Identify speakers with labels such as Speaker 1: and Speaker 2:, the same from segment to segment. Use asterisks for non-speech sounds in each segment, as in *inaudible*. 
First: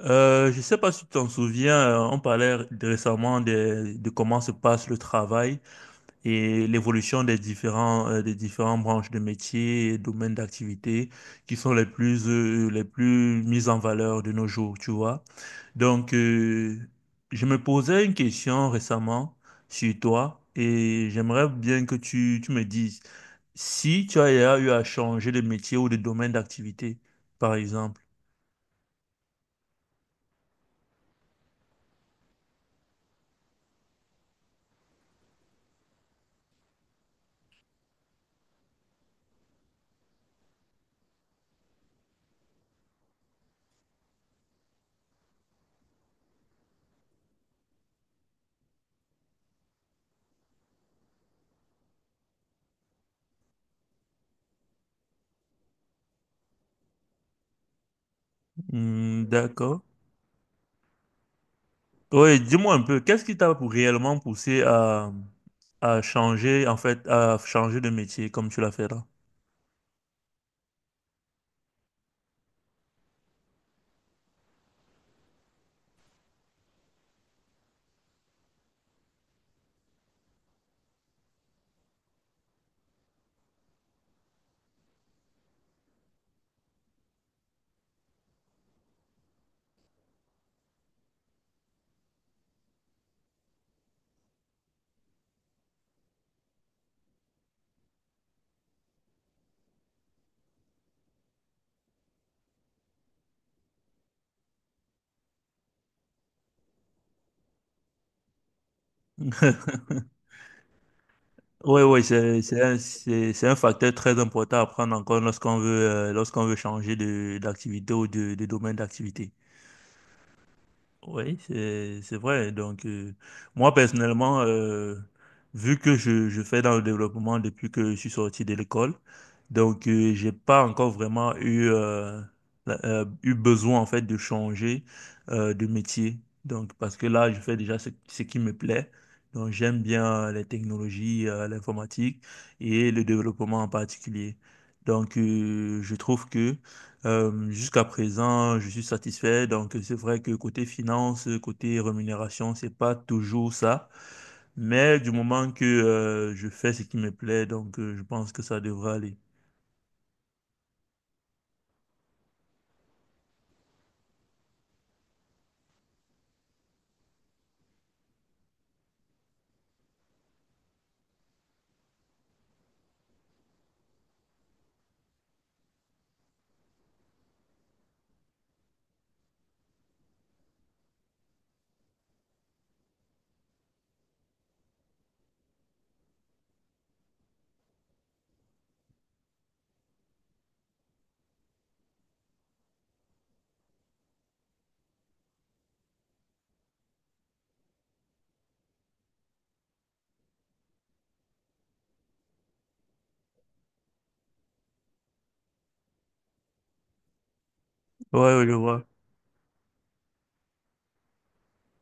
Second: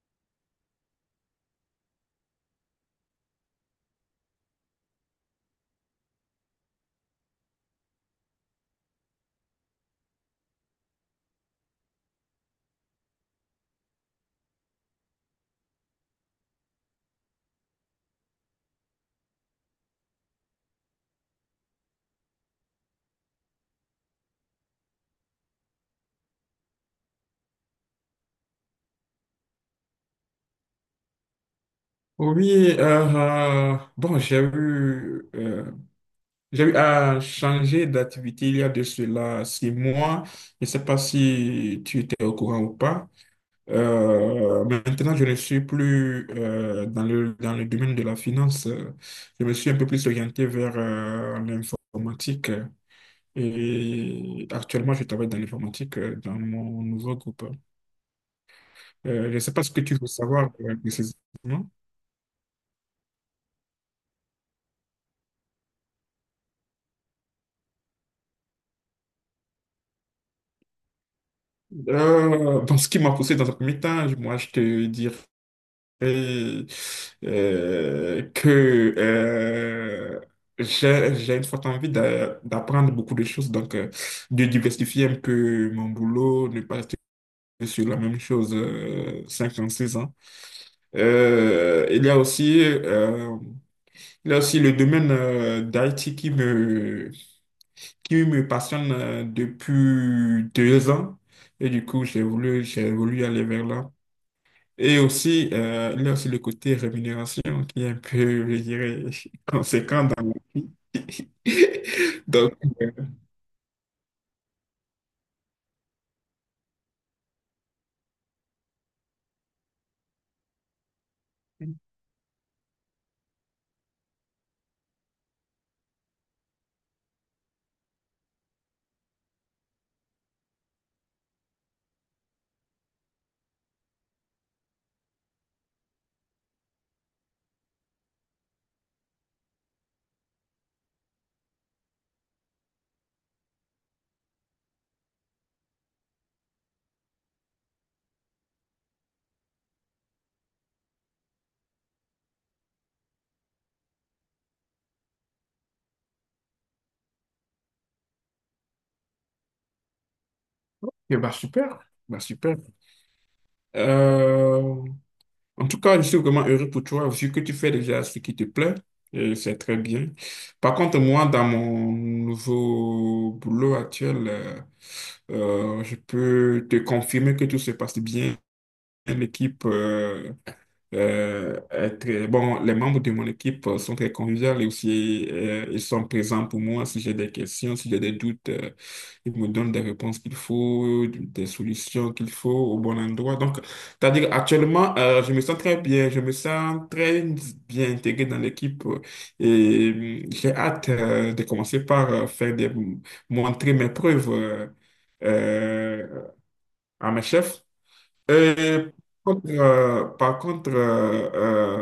Speaker 1: Je ne sais pas si tu t'en souviens, on parlait récemment de comment se passe le travail et l'évolution des des différentes branches de métiers et domaines d'activité qui sont les plus mises en valeur de nos jours, tu vois. Donc, euh, je me posais une question récemment sur toi et j'aimerais bien que tu me dises si tu as eu à changer de métier ou de domaine d'activité, par exemple.
Speaker 2: Oui, bon, j'ai eu à changer d'activité il y a de cela 6 mois. Je ne sais pas si tu étais au courant ou pas. Maintenant, je ne suis plus dans dans le domaine de la finance. Je me suis un peu plus orienté vers l'informatique. Et actuellement, je travaille dans l'informatique dans mon nouveau groupe.
Speaker 1: Hmm,
Speaker 2: Je ne sais pas ce que
Speaker 1: d'accord.
Speaker 2: tu veux savoir précisément.
Speaker 1: Oui, dis-moi un peu, qu'est-ce qui t'a réellement poussé à changer, en fait, à changer de métier comme tu l'as fait là?
Speaker 2: Bon, ce qui m'a poussé dans un premier temps, moi, je te dirais euh, que j'ai une forte envie d'apprendre beaucoup de choses, donc de diversifier un peu mon boulot, ne pas rester sur la même chose 6 ans. Euh, il y a aussi, euh, il y a aussi le domaine d'IT qui me passionne depuis 2 ans. Et du coup, j'ai voulu aller vers là. Et aussi, il y a aussi le côté rémunération qui est un peu, je dirais, *laughs*
Speaker 1: *laughs*
Speaker 2: conséquent dans la vie.
Speaker 1: Oui, oui,
Speaker 2: *laughs* Donc, euh,
Speaker 1: c'est un facteur très important à prendre en compte lorsqu'on veut changer d'activité ou de domaine d'activité. Oui, c'est vrai. Moi personnellement, vu que je fais dans le développement depuis que je suis sorti de l'école, j'ai pas encore vraiment eu eu besoin en fait de changer de métier. Donc, parce que là, je fais déjà ce qui me plaît. Donc, j'aime bien les technologies, l'informatique et le développement en particulier. Donc, je trouve que Hem, Jusqu'à présent, je suis satisfait. Donc, c'est vrai que côté finance, côté rémunération, c'est pas toujours ça. Mais du moment que je fais ce qui me plaît, je pense que ça devrait aller.
Speaker 2: eh ben, super, bah super. Euh, En tout cas, je suis vraiment heureux pour toi, vu que tu fais déjà ce qui te plaît, et c'est très bien. Par contre, moi, dans mon nouveau boulot actuel, je peux te confirmer que tout se passe bien. L'équipe est bon, les membres de mon équipe sont très conviviaux et aussi ils sont présents pour moi si j'ai des questions, si j'ai des doutes, ils me donnent des réponses qu'il faut, des solutions qu'il faut au bon endroit. Donc, c'est-à-dire actuellement, je me sens très bien intégré dans l'équipe et j'ai hâte de commencer par faire des montrer mes preuves euh, à mes chefs.
Speaker 1: Ouais, ouais, je vois.
Speaker 2: Euh, Par contre, euh,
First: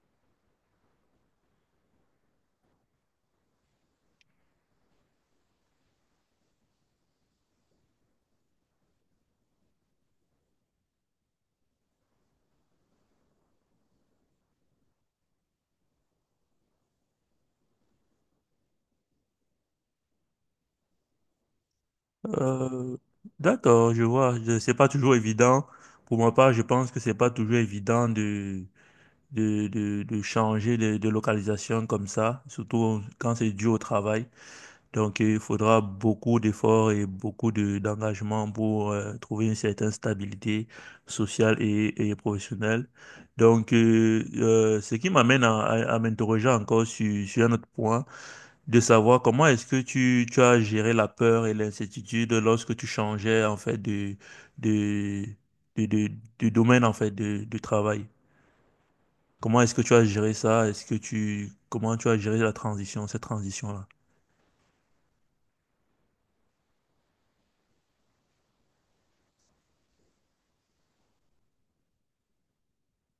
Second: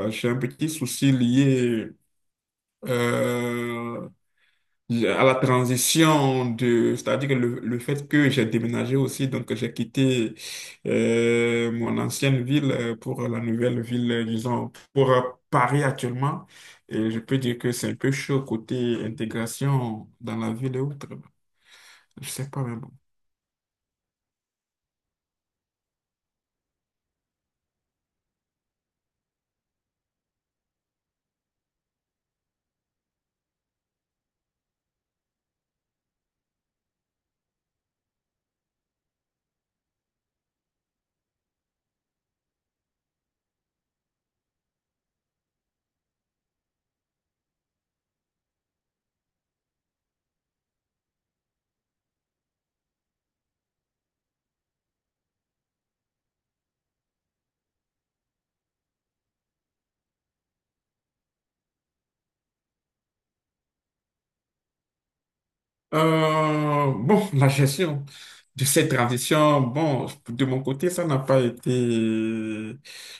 Speaker 2: euh, j'ai un petit souci lié euh, à la transition de, c'est-à-dire que le fait que j'ai déménagé aussi, donc j'ai quitté mon ancienne ville pour la nouvelle ville, disons, pour Paris actuellement. Et je peux dire que c'est un peu chaud côté intégration dans la ville et autres. Je sais pas, même.
Speaker 1: Euh, d'accord, je vois. C'est pas toujours évident. Pour ma part, je pense que c'est pas toujours évident de changer de localisation comme ça, surtout quand c'est dû au travail. Donc, il faudra beaucoup d'efforts et beaucoup d'engagement pour trouver une certaine stabilité sociale et professionnelle. Ce qui m'amène à m'interroger encore sur un autre point, de savoir comment est-ce que tu as géré la peur et l'incertitude lorsque tu changeais en fait de, de, de- de domaine en fait de travail. Comment est-ce que tu as géré ça? Est-ce que tu, comment tu as géré la transition, cette transition-là?
Speaker 2: Bon, la gestion de cette transition, bon, de mon côté, ça n'a pas été,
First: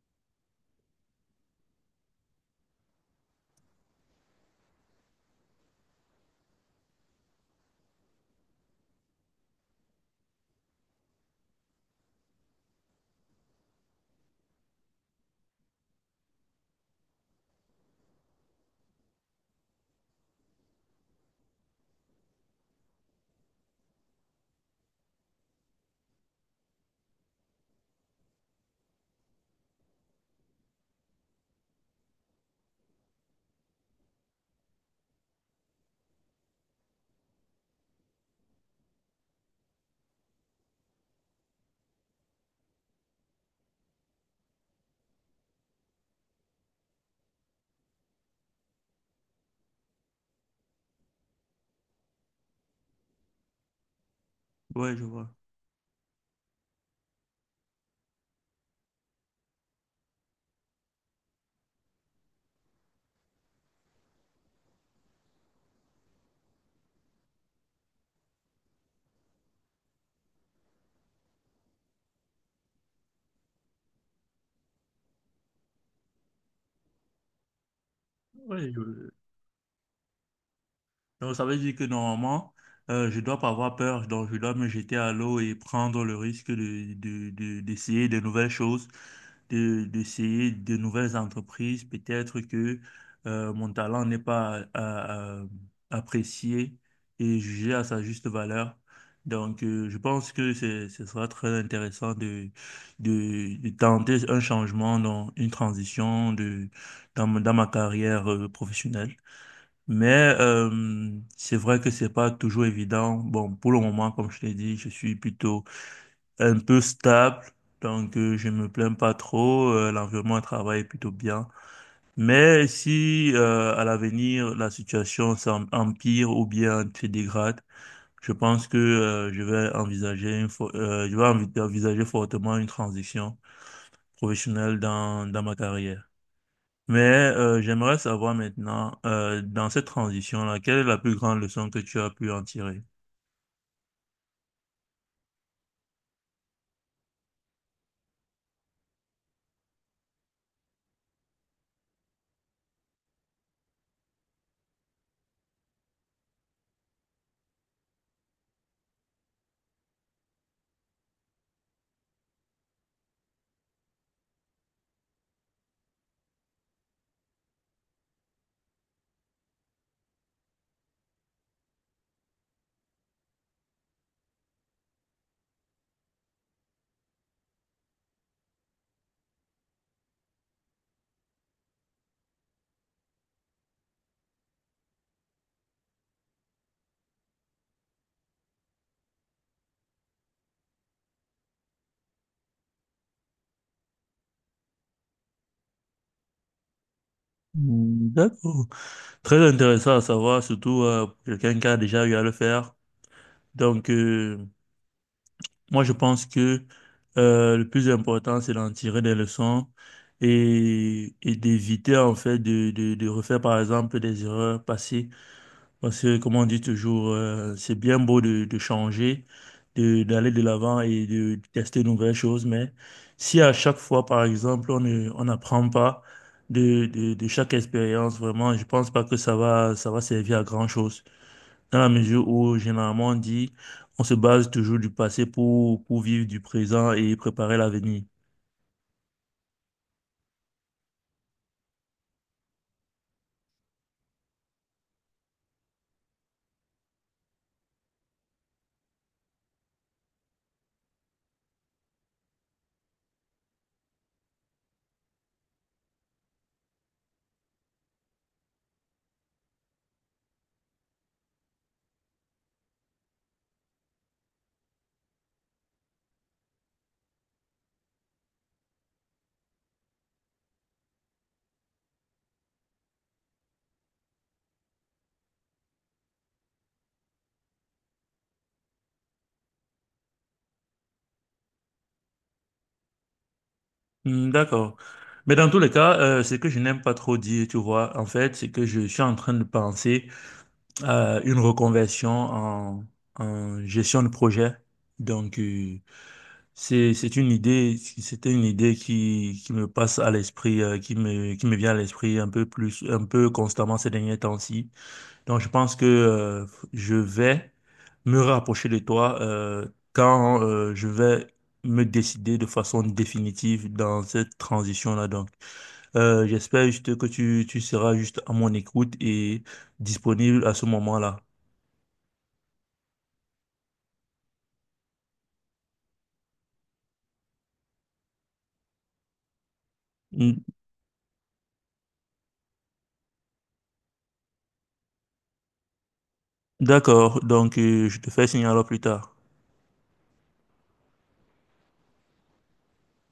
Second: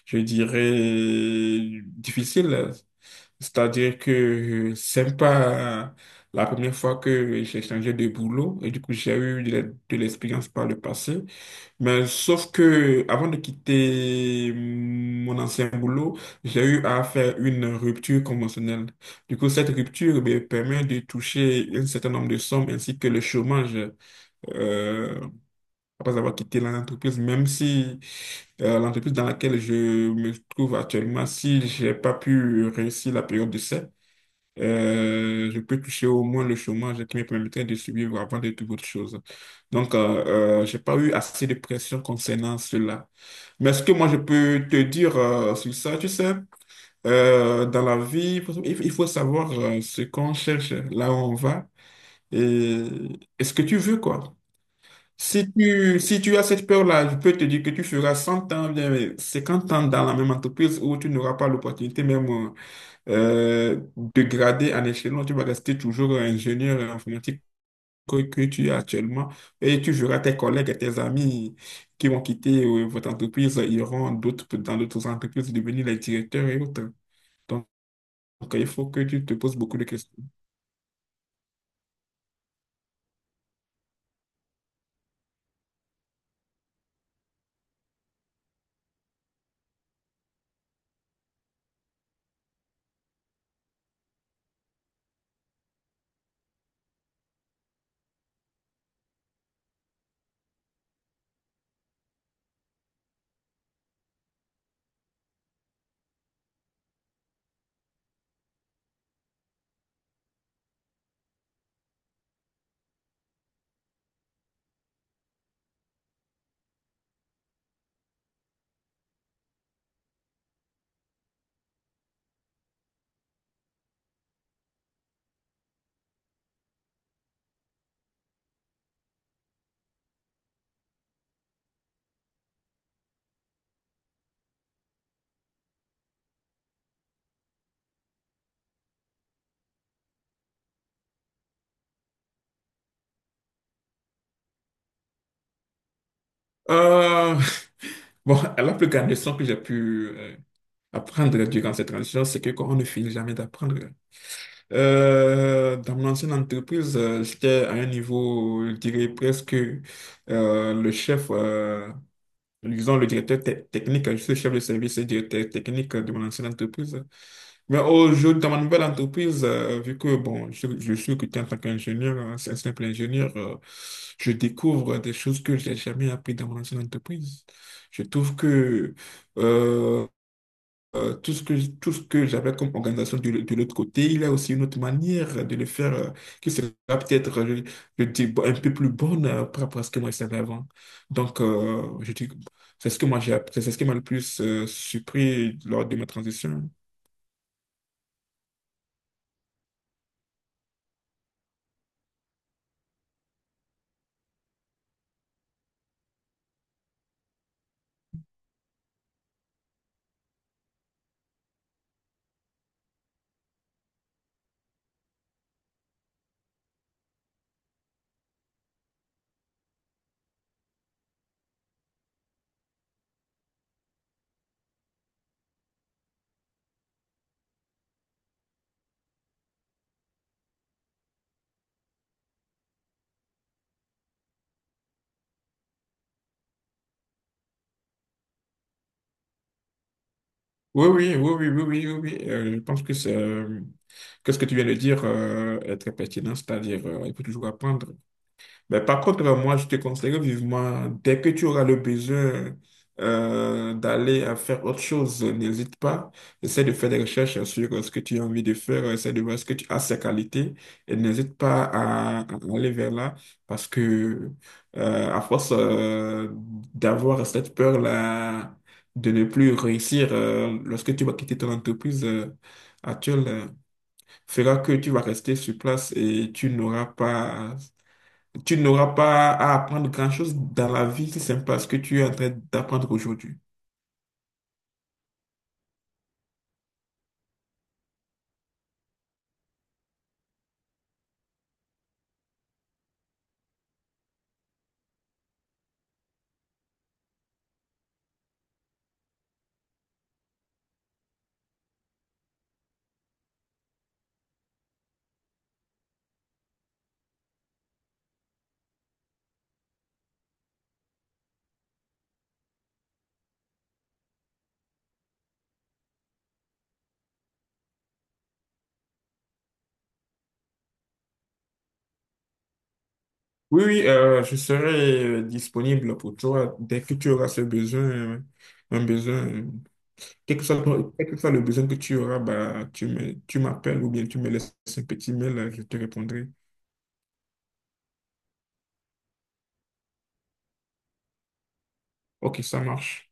Speaker 2: je dirais, difficile. C'est-à-dire que c'est pas la première fois que j'ai changé de boulot et du coup, j'ai eu de l'expérience par le passé. Mais sauf que avant de quitter mon ancien boulot, j'ai eu à faire une rupture conventionnelle. Du coup, cette rupture me permet de toucher un certain nombre de sommes ainsi que le chômage euh, après avoir quitté l'entreprise, même si l'entreprise dans laquelle je me trouve actuellement, si j'ai pas pu réussir la période d'essai, je peux toucher au moins le chômage qui me permettrait de survivre avant de toute autre chose. Donc, j'ai pas eu assez de pression concernant cela. Mais ce que moi, je peux te dire sur ça, tu sais, dans la vie, il faut savoir ce qu'on cherche, là où on va et, et ce que tu veux, quoi.
Speaker 1: Ouais, je vois.
Speaker 2: Si tu as cette peur-là, je peux te dire que tu feras 100 ans, bien 50 ans dans la même entreprise où tu n'auras pas l'opportunité même dégradé en échelon, tu vas rester toujours ingénieur informatique que tu es actuellement et tu verras tes collègues et tes amis qui vont quitter votre entreprise, iront d'autres, dans d'autres entreprises devenir les directeurs et autres. Donc, il
Speaker 1: Oui,
Speaker 2: faut que tu te poses beaucoup de questions.
Speaker 1: donc, ça veut dire que normalement, je dois pas avoir peur, donc je dois me jeter à l'eau et prendre le risque d'essayer de nouvelles choses, d'essayer de nouvelles entreprises. Peut-être que mon talent n'est pas apprécié et jugé à sa juste valeur. Je pense que ce sera très intéressant de tenter un changement, dans une transition dans ma carrière professionnelle. Mais euh, c'est vrai que c'est pas toujours évident. Bon, pour le moment, comme je t'ai dit, je suis plutôt un peu stable, je me plains pas trop. L'environnement de travail est plutôt bien. Mais si à l'avenir la situation empire ou bien se dégrade, je pense que je vais envisager je vais envisager fortement une transition professionnelle dans ma carrière. Mais j'aimerais savoir maintenant, dans cette transition-là, quelle est la plus grande leçon que tu as pu en tirer?
Speaker 2: Euh, *laughs* bon, la plus grande leçon que j'ai pu apprendre durant cette transition, c'est que on ne finit jamais d'apprendre. Dans mon ancienne entreprise, j'étais à un niveau, je dirais presque le chef, disons le directeur technique, je suis chef de service et directeur technique de mon ancienne entreprise. Mais aujourd'hui, dans ma nouvelle entreprise, vu que bon, je suis recruté en tant qu'ingénieur, hein, c'est un simple ingénieur, je découvre des choses que j'ai jamais appris dans mon ancienne entreprise. Je trouve que euh, tout ce que j'avais comme organisation de l'autre côté, il y a aussi une autre manière de le faire qui sera peut-être, je dis, un peu plus bonne par rapport à ce que moi je savais avant. Donc, je dis, c'est ce que moi j'ai appris, c'est ce qui m'a le plus surpris lors de ma transition.
Speaker 1: Hmm, d'accord. Très intéressant à savoir, surtout pour quelqu'un qui a déjà eu à le faire. Donc, euh, Moi, je pense que le plus important, c'est d'en tirer des leçons et d'éviter, en fait, de refaire, par exemple, des erreurs passées. Parce que, comme on dit toujours, c'est bien beau de changer, d'aller de l'avant et de tester de nouvelles choses, mais si à chaque fois, par exemple, on n'apprend pas de chaque expérience, vraiment, je pense pas que ça va servir à grand-chose. Dans la mesure où, généralement, on dit, on se base toujours du passé pour vivre du présent et préparer l'avenir.
Speaker 2: Oui, oui, oui, oui, oui, oui, oui, oui. Je pense que que ce que tu viens de dire est très pertinent, c'est-à-dire il faut toujours apprendre. Mais par contre, moi, je te conseille vivement, dès que tu auras le besoin d'aller à faire autre chose, n'hésite pas. Essaie de faire des recherches sur ce que tu as envie de faire, essaie de voir ce que tu as, ces qualités, et n'hésite pas à aller vers là, parce que à force d'avoir cette peur-là de ne plus réussir lorsque tu vas quitter ton entreprise actuelle, fera que tu vas rester sur place et tu n'auras pas à apprendre grand-chose dans la vie si ce n'est pas ce que tu es en train d'apprendre aujourd'hui.
Speaker 1: Hmm, d'accord. Mais dans tous les cas, ce que je n'aime pas trop dire, tu vois, en fait, c'est que je suis en train de penser une reconversion en, en gestion de projet. Donc, euh, c'est une idée, c'était une idée qui me passe à l'esprit, qui me vient à l'esprit un peu plus, un peu constamment ces derniers temps-ci. Donc, je pense que, je vais me rapprocher de toi, quand, je vais me décider de façon définitive dans cette transition-là. J'espère juste que tu seras juste à mon écoute et disponible à ce moment-là.
Speaker 2: Oui, oui, je serai disponible pour toi dès que tu auras ce besoin, un besoin, euh, quel que soit, quel que soit le besoin que tu auras, bah, tu m'appelles ou bien tu me laisses un petit mail, je te répondrai.
Speaker 1: D'accord, je te fais signe alors plus tard.
Speaker 2: Ok, ça marche.